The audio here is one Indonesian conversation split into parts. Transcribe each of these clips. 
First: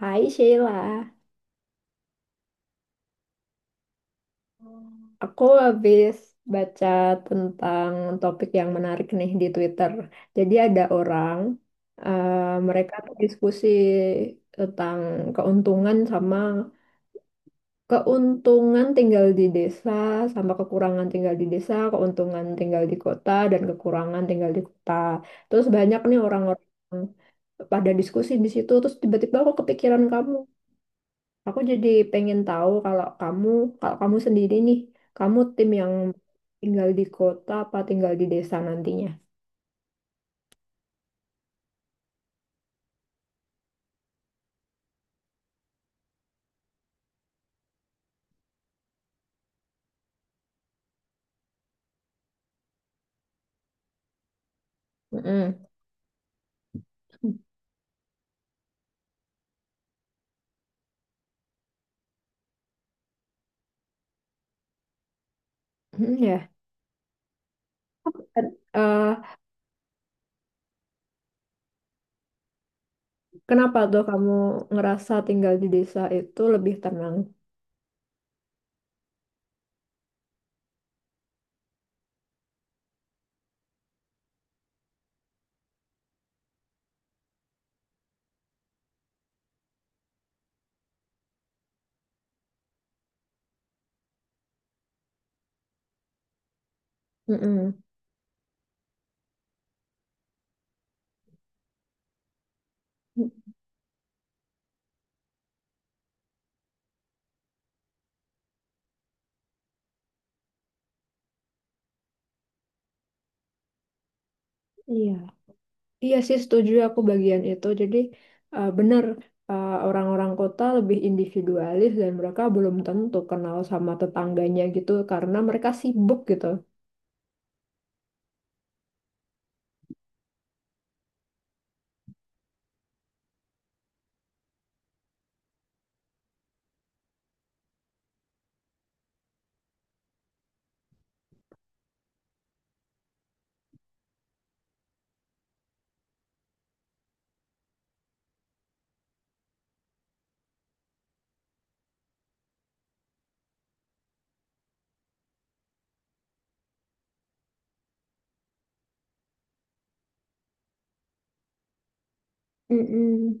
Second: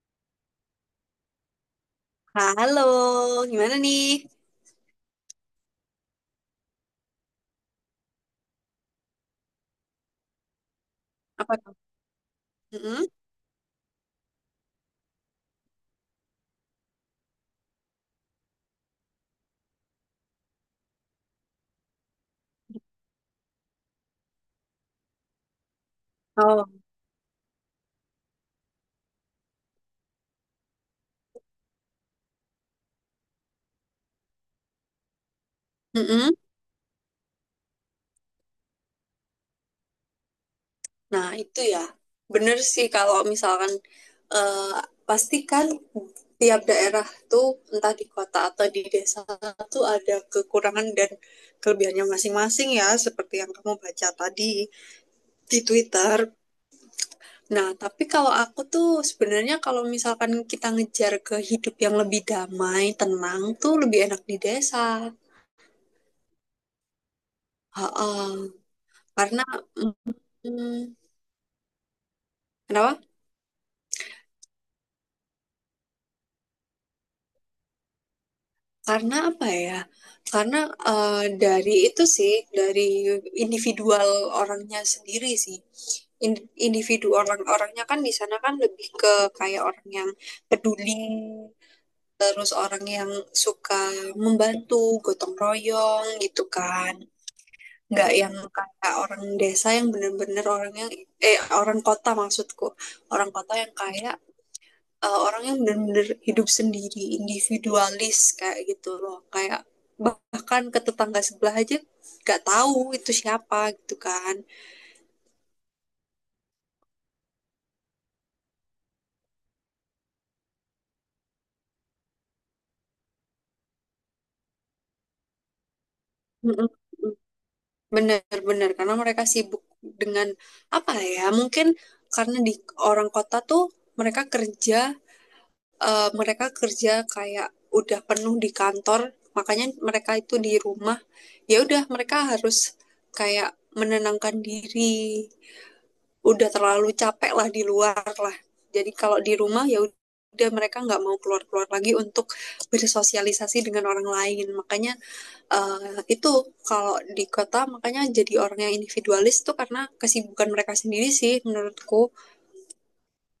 Hai Sheila, Halo, gimana nih? aku habis baca tentang topik yang menarik nih di Twitter. Jadi ada orang, Apa tuh? eh, mereka Mm-mm. tuh diskusi tentang keuntungan sama keuntungan tinggal di desa, sama kekurangan tinggal di desa, keuntungan tinggal di kota, dan kekurangan tinggal di kota. Terus banyak nih orang-orang Oh, pada diskusi di situ, terus tiba-tiba aku kepikiran kamu. Aku jadi pengen tahu kalau kamu sendiri nih, kamu tim yang mm-mm. tinggal di kota apa tinggal di desa nantinya? Nah itu ya, bener sih kalau misalkan eh, pastikan tiap daerah tuh entah di kota atau di desa tuh ada kekurangan dan kelebihannya masing-masing ya, seperti yang kamu baca tadi di Mm-mm. Twitter. Nah, tapi kalau aku tuh sebenarnya kalau misalkan kita ngejar ke hidup yang lebih damai, tenang tuh lebih enak di desa. Mm, ya. Ha-ha. Ken- eh, Karena mm, Kenapa? Kenapa tuh kamu ngerasa tinggal di desa itu lebih tenang? Karena apa ya? Karena eh, dari itu sih, dari individual orangnya sendiri sih. Individu orang-orangnya kan di sana kan lebih ke kayak orang yang peduli, terus orang yang suka membantu, gotong royong gitu kan. Mm-mm. Nggak yang kayak orang desa yang bener-bener orangnya, eh orang kota maksudku. Mm, Orang kota yang kayak orang yang benar-benar hidup sendiri, individualis kayak gitu loh. Kayak bahkan ke tetangga sebelah aja nggak tahu itu siapa gitu kan. Iya, iya sih setuju aku bagian itu. Jadi eh, benar orang-orang kota lebih individualis dan mereka belum tentu kenal sama tetangganya gitu karena mereka sibuk gitu. Bener-bener karena mereka sibuk dengan apa ya? Mungkin karena di orang kota tuh mereka kerja, mereka kerja kayak udah penuh di kantor, makanya mereka itu di rumah. Ya udah mereka harus kayak menenangkan diri udah terlalu capek lah di luar lah, jadi kalau di rumah ya udah mereka nggak mau keluar-keluar lagi untuk bersosialisasi dengan orang lain, makanya itu kalau di kota makanya jadi orang yang individualis tuh karena kesibukan mereka sendiri sih menurutku. Mm-mm.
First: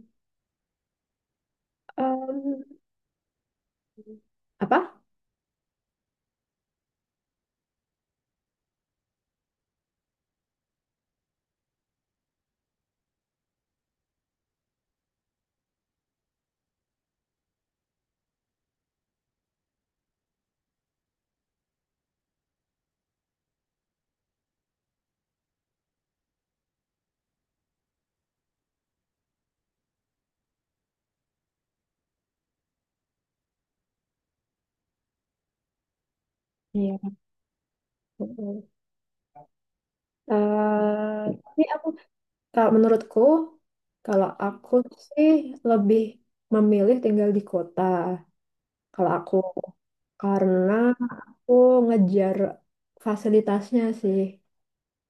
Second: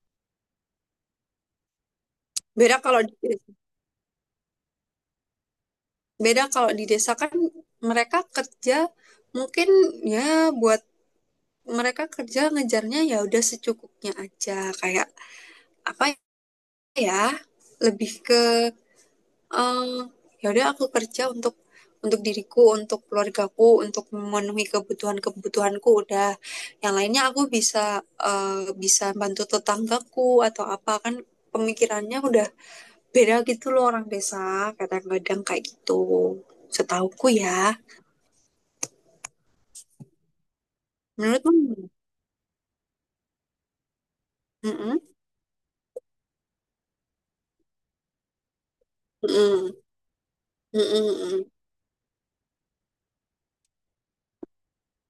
beda kalau di, Apa? Beda kalau di desa kan mereka kerja mungkin ya buat, mereka kerja ngejarnya ya udah secukupnya aja, kayak apa ya, lebih eh ya udah aku kerja untuk diriku, untuk keluargaku, untuk memenuhi kebutuhan-kebutuhanku udah. Yang lainnya aku bisa eh, bisa bantu tetanggaku atau apa kan, pemikirannya udah beda gitu loh orang desa kadang-kadang kayak gitu. Iya. Setauku ya. Betul. Eh, Menurutmu tapi aku gimana? kalau menurutku, kalau aku Mm-mm. sih lebih memilih tinggal di kota, kalau aku Mm-mm. karena Mm-mm. aku ngejar fasilitasnya sih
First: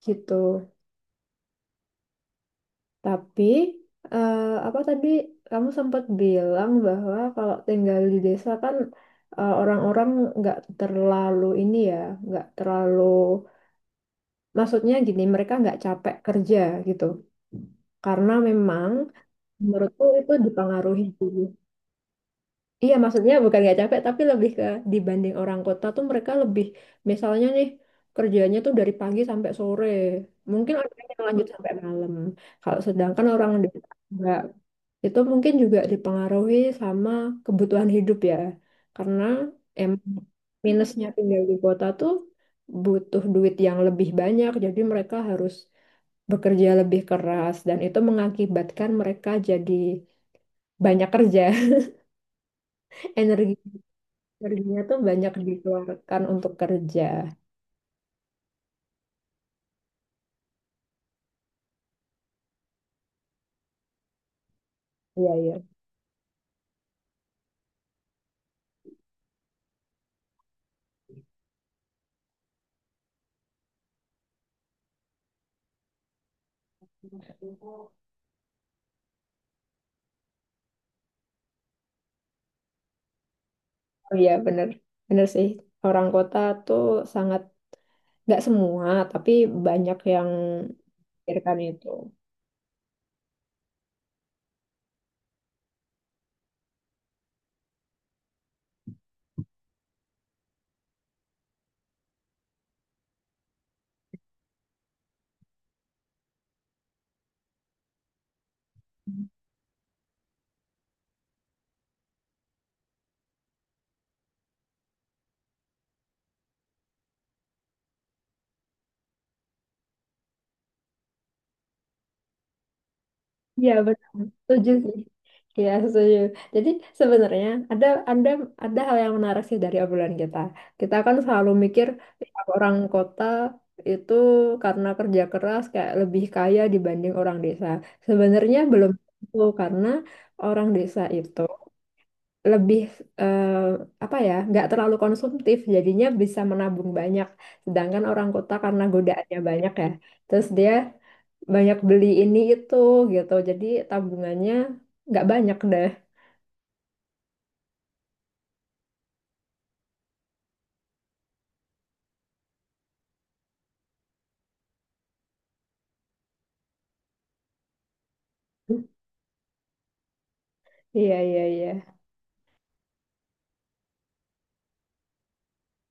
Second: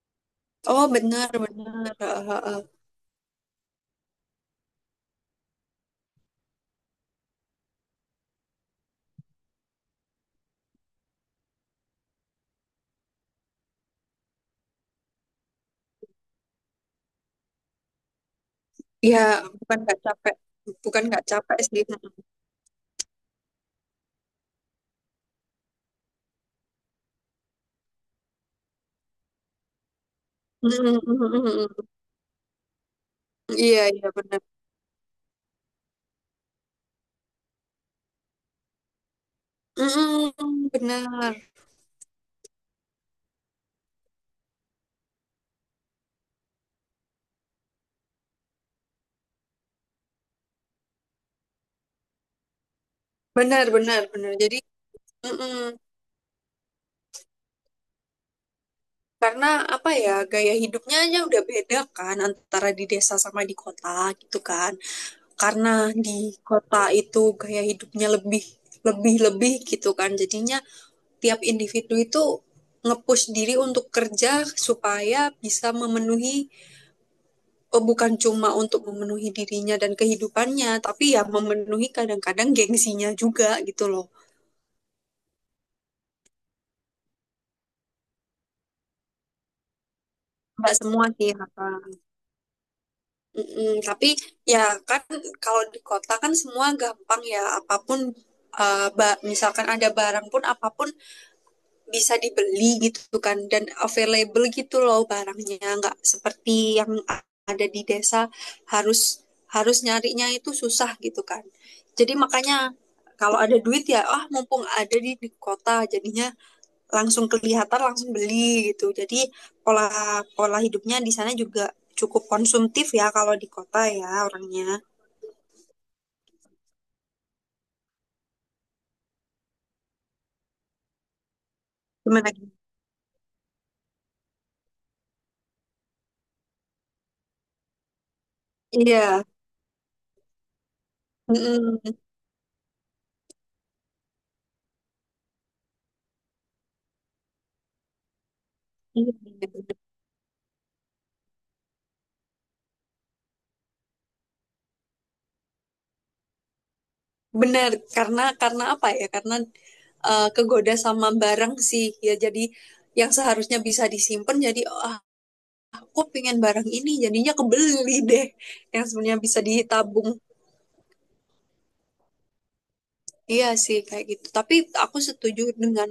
gitu. Oh benar benar. Eh. Tapi eh, apa tadi kamu sempat bilang bahwa kalau tinggal di desa kan orang-orang nggak terlalu ini ya, nggak terlalu maksudnya gini mereka nggak capek kerja gitu. Karena memang Ya bukan nggak menurutku itu capek, dipengaruhi. bukan nggak capek sih. Iya maksudnya bukan nggak capek tapi lebih ke dibanding orang kota tuh mereka lebih misalnya nih kerjanya tuh dari pagi sampai sore. Mungkin ada Mm-mm. yang lanjut sampai Mm-mm. malam. Kalau sedangkan orang Iya desa iya nggak. benar. Itu mungkin juga dipengaruhi sama kebutuhan hidup ya. Karena em Mm-mm, minusnya benar, tinggal di kota tuh butuh duit yang lebih banyak. Jadi mereka harus bekerja lebih keras dan itu mengakibatkan mereka jadi banyak kerja. Energi benar, benar, benar. Jadi, energinya tuh banyak mm-mm. dikeluarkan untuk kerja. Karena apa ya, gaya hidupnya aja udah beda kan antara di desa sama di kota gitu kan. Iya, iya. Karena di kota itu gaya hidupnya lebih, lebih, lebih gitu kan. Jadinya tiap individu itu ngepush diri untuk kerja supaya bisa memenuhi, oh, bukan cuma untuk memenuhi dirinya dan kehidupannya, tapi ya memenuhi kadang-kadang gengsinya juga gitu loh. Oh iya, bener. Bener sih. Orang kota tuh sangat, nggak semua, tapi banyak yang Nggak semua sih. pikirkan itu. Mm-mm, tapi ya kan kalau di kota kan semua gampang ya apapun, misalkan ada barang pun apapun bisa dibeli gitu kan dan available gitu loh barangnya, nggak seperti yang ada di desa, harus harus nyarinya itu susah gitu kan. Jadi makanya kalau ada duit ya ah mumpung ada di kota, jadinya langsung kelihatan langsung beli gitu, jadi pola pola hidupnya di sana juga cukup konsumtif ya kalau di Iya kota betul, ya setuju orangnya. sih. Iya setuju. Jadi sebenarnya ada ada hal yang menarik sih dari obrolan kita. Kita kan selalu mikir, Gimana, "Ih, Gi? orang kota itu karena kerja keras kayak lebih kaya dibanding orang desa. Sebenarnya belum Iya. tentu karena orang desa itu Mm-mm. lebih eh, apa ya nggak terlalu konsumtif jadinya bisa menabung banyak, sedangkan orang kota karena Iya, godaannya iya, banyak bener. ya terus dia banyak beli ini itu gitu jadi tabungannya nggak banyak deh. Bener. Karena apa ya, karena kegoda sama barang sih ya, jadi yang seharusnya bisa disimpan jadi, "Ah, aku pengen barang ini jadinya kebeli deh, yang sebenarnya bisa ditabung." Iya, iya, iya, Iya sih kayak gitu, tapi aku setuju dengan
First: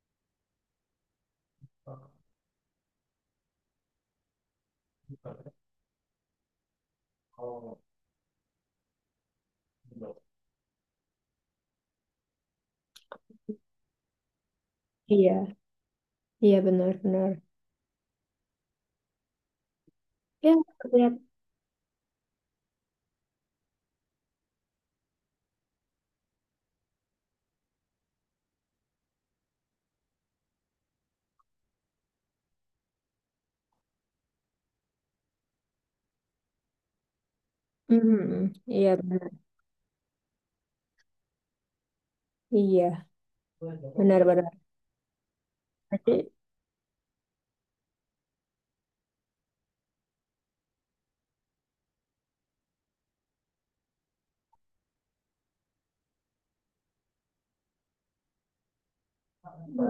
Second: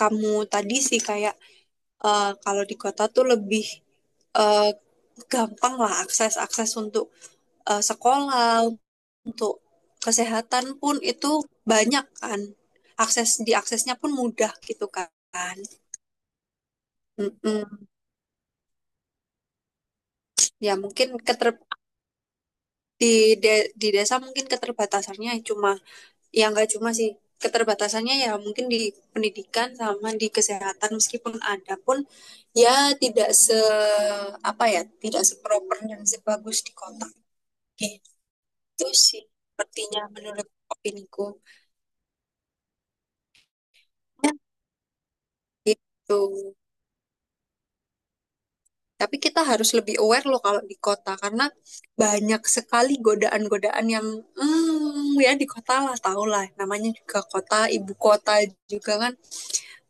kamu tadi sih, kayak kalau di kota tuh lebih eh, gampang lah akses akses untuk sekolah, untuk kesehatan pun itu banyak kan. Diaksesnya pun mudah gitu kan. iya, iya. Benar, benar. Mm-mm. Ya. Ya mungkin Lihat. Di di desa mungkin keterbatasannya cuma, ya nggak cuma sih, keterbatasannya ya mungkin di pendidikan sama di kesehatan, meskipun ada pun ya tidak apa ya, tidak seproper dan sebagus di kota. Oke. Mhm. Itu Iya, benar. sih sepertinya menurut opiniku Iya, benar, benar. Jadi, gitu. Tapi kita harus lebih aware loh kalau di kota, karena banyak sekali godaan-godaan yang, ya di kota lah, tau lah namanya juga kota ibu kota juga kan,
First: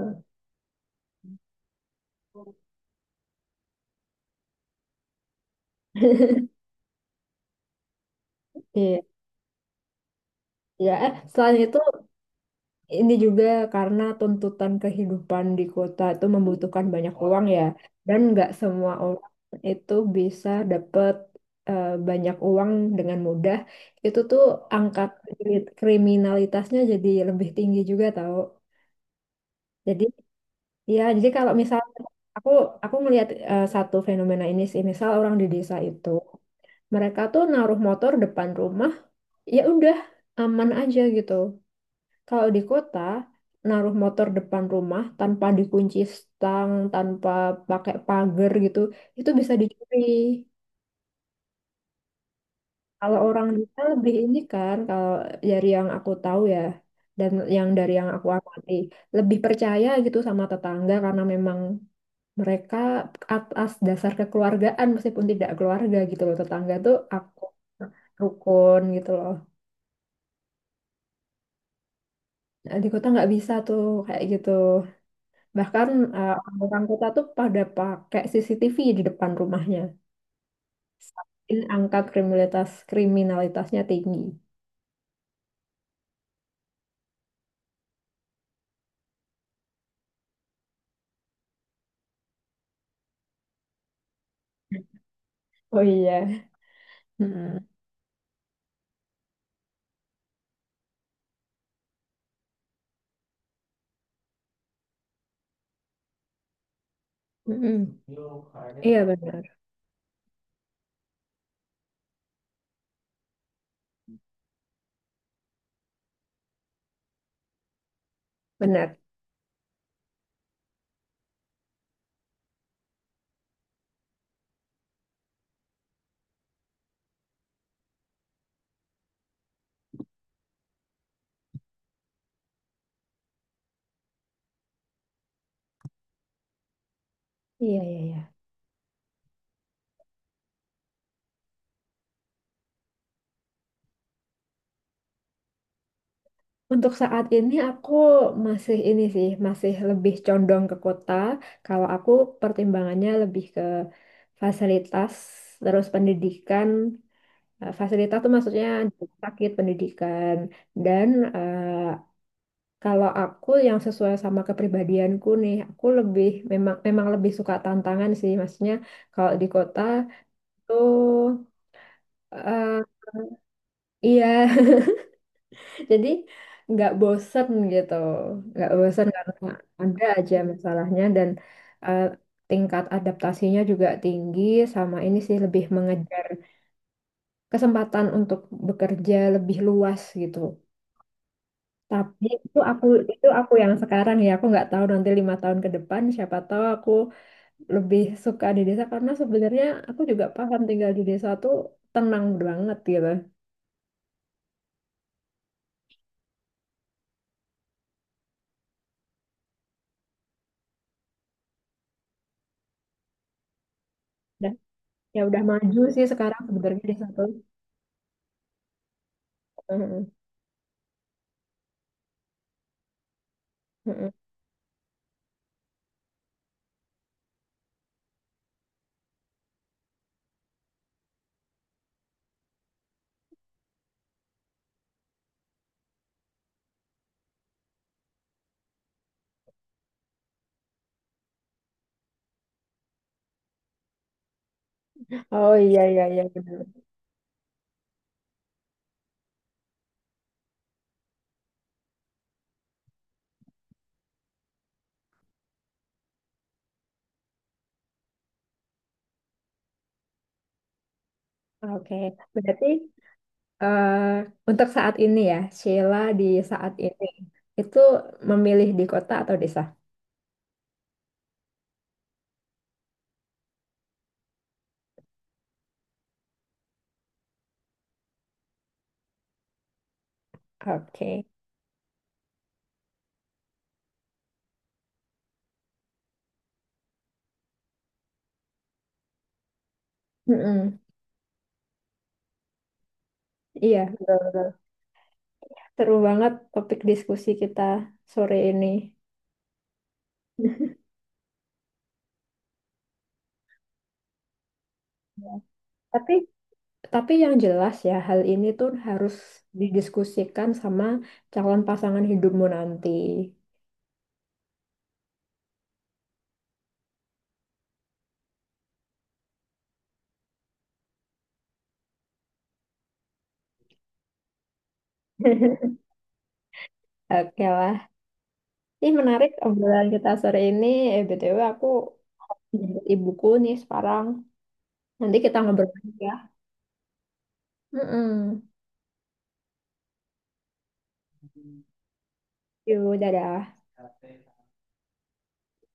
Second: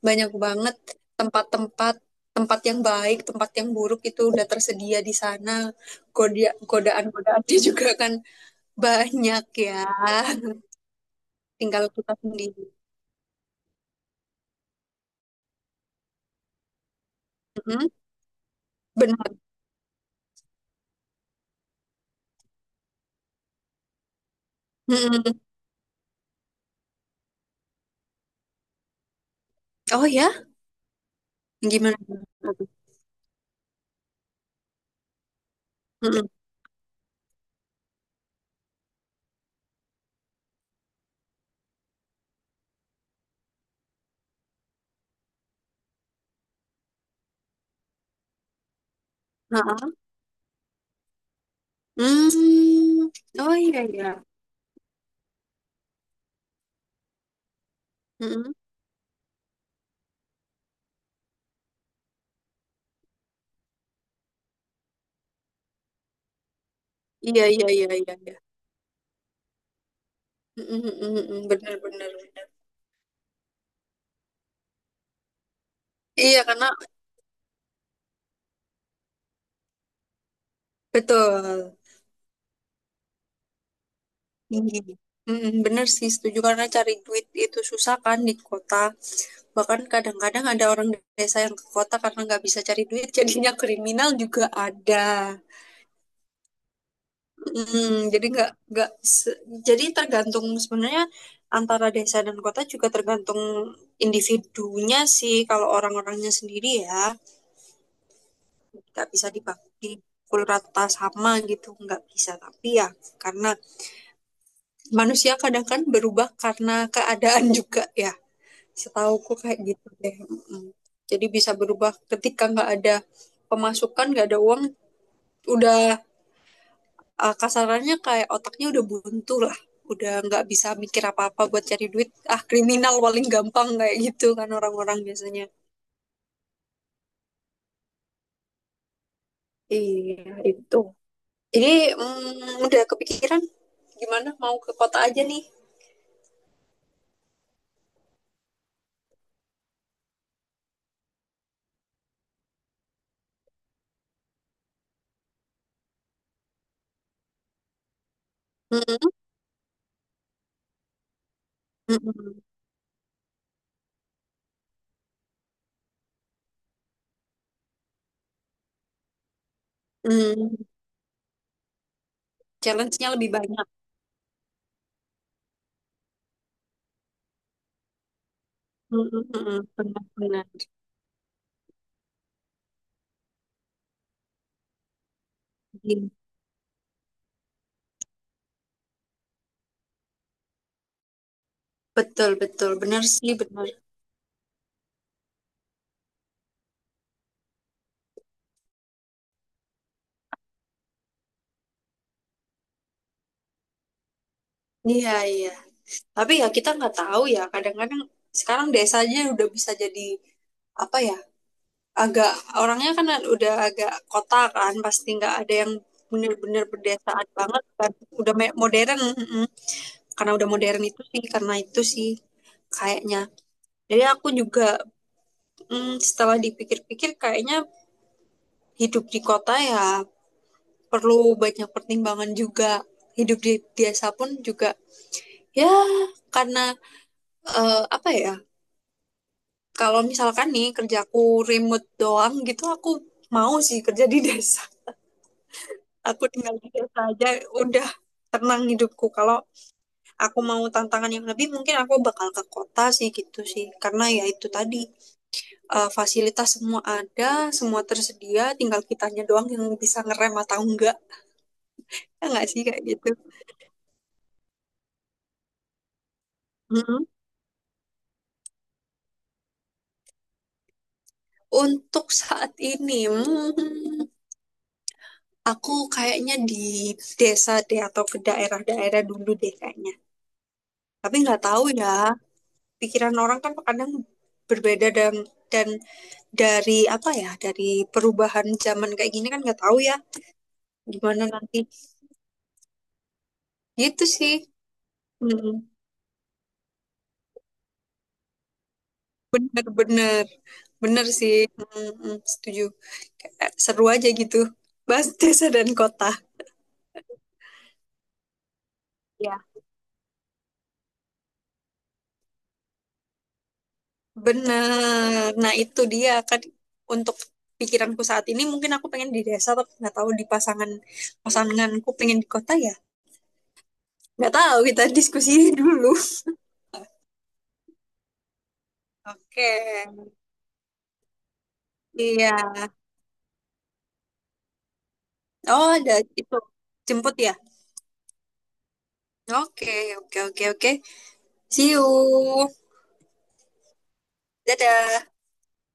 banyak banget tempat-tempat tempat yang baik, tempat yang buruk itu udah tersedia di sana. Godaan-godaannya juga kan iya, banyak ya. ya. Selain itu, Tinggal kita sendiri. ini juga karena tuntutan kehidupan di kota itu membutuhkan banyak uang ya, Mhm, dan nggak semua orang benar. itu bisa dapat banyak uang dengan mudah. Itu tuh angka Mhm. Kriminalitasnya jadi lebih tinggi juga tahu. Jadi Oh ya, ya, jadi kalau misal gimana? aku aku melihat satu fenomena ini sih, misal orang di desa itu Mhm. mereka tuh naruh motor depan rumah, ya udah aman aja gitu. Kalau di kota, naruh motor depan rumah tanpa dikunci stang, tanpa pakai pagar gitu, itu bisa Heeh. dicuri. Hmm. Kalau orang Oh desa iya lebih iya. ini kan, kalau dari yang aku tahu ya, dan yang dari yang aku Mm-mm. amati, lebih percaya gitu sama tetangga karena memang mereka atas dasar kekeluargaan meskipun tidak keluarga gitu loh, tetangga tuh aku Iya iya iya iya iya. rukun gitu loh. Mm-mm, mm-mm, mm-mm. Bener bener bener. Nah, di kota nggak bisa tuh kayak gitu. Bahkan eh, Iya karena orang kota tuh pada pakai CCTV di depan rumahnya. Saking betul. angka kriminalitasnya tinggi. Tinggi. Mm, bener sih, setuju karena cari duit itu susah kan di kota. Bahkan kadang-kadang ada orang desa yang ke kota karena nggak bisa cari duit jadinya kriminal juga ada. Oh iya. Mm-mm. Mm, jadi nggak se- jadi tergantung sebenarnya, antara desa dan kota juga tergantung individunya sih, kalau orang-orangnya sendiri ya. Mm-mm. Iya Nggak bisa benar, dipukul rata sama gitu, nggak bisa, tapi ya karena manusia kadang kan berubah karena keadaan juga ya. benar. Setauku kayak gitu deh. Mm. Jadi bisa berubah ketika nggak ada pemasukan, nggak ada uang, udah kasarannya kayak otaknya udah buntu lah, udah nggak bisa mikir apa-apa buat cari duit, ah kriminal paling gampang kayak gitu kan orang-orang biasanya. Iya, iya, iya. Iya itu, jadi udah kepikiran gimana mau ke kota aja nih. Untuk saat ini aku masih ini sih, masih lebih condong ke kota. Kalau aku pertimbangannya lebih ke fasilitas, terus pendidikan. Fasilitas tuh maksudnya Mm. rumah sakit, pendidikan, dan eh, Mm-mm. kalau aku yang sesuai sama kepribadianku nih, aku lebih memang memang lebih suka tantangan sih, maksudnya kalau di kota Mm. tuh eh, Challenge-nya lebih banyak. iya, jadi nggak bosen gitu, nggak bosen karena Mm-mm. ada aja Benar-benar. masalahnya dan eh, tingkat adaptasinya juga tinggi, sama ini sih lebih Iya. mengejar kesempatan untuk bekerja lebih luas gitu. Tapi Betul, itu betul. aku Benar itu sih, aku benar. yang sekarang ya, aku nggak tahu nanti 5 tahun ke depan siapa tahu aku lebih suka di desa karena sebenarnya aku juga paham tinggal di desa tuh tenang banget gitu. Iya, iya. Tapi ya kita nggak tahu ya. Kadang-kadang sekarang desa aja udah bisa jadi apa ya? Agak Orangnya kan udah agak kota Dan kan, pasti ya nggak udah ada yang maju sih sekarang benar-benar sebenarnya desa pedesaan tuh. banget kan. Udah modern, mm-mm. Heeh, Karena udah modern itu sih, karena itu sih kayaknya. Jadi heeh. aku juga, setelah dipikir-pikir kayaknya hidup di kota ya perlu banyak pertimbangan juga, hidup di desa pun juga ya, karena apa ya, kalau misalkan nih kerjaku remote doang gitu, aku mau sih kerja di desa, Oh iya, iya, iya, aku tinggal benar. di desa aja udah tenang hidupku. Kalau aku mau tantangan yang lebih mungkin aku bakal ke kota sih, gitu sih, karena ya itu tadi fasilitas semua ada, semua tersedia, tinggal kitanya doang yang bisa ngerem atau enggak, Oke, ya enggak sih berarti kayak gitu. eh, untuk saat ini ya Sheila, di saat ini Mm-mm. itu memilih di kota atau desa? Untuk saat ini, aku kayaknya di desa deh, atau ke daerah-daerah dulu deh kayaknya. Tapi Oke. nggak tahu ya, pikiran orang kan kadang berbeda, dan dari apa ya, dari perubahan zaman kayak gini kan nggak tahu ya Heeh. gimana nanti. Iya, betul, Gitu sih. betul. Hmm, Seru banget topik diskusi kita sore ini. bener-bener. Bener sih. Hmm, hmm, setuju. Kayak seru aja gitu. Bahas desa dan kota. Tapi Tapi yang jelas ya, hal ini tuh harus Ya. didiskusikan sama calon pasangan hidupmu nanti. Bener. Nah, itu dia kan, untuk pikiranku saat ini mungkin aku pengen di desa, tapi nggak tahu di pasanganku pengen di kota ya. Nggak tahu, kita diskusi dulu. Oke lah. Ini menarik Oke. obrolan kita sore ini. BTW aku Iya. jemput ibuku nih sekarang. Nanti kita Oh, ngobrol lagi ada ya. itu, jemput ya. Mm-mm. Oke, oke, oke, oke. See you. Yuk, dadah. Dadah.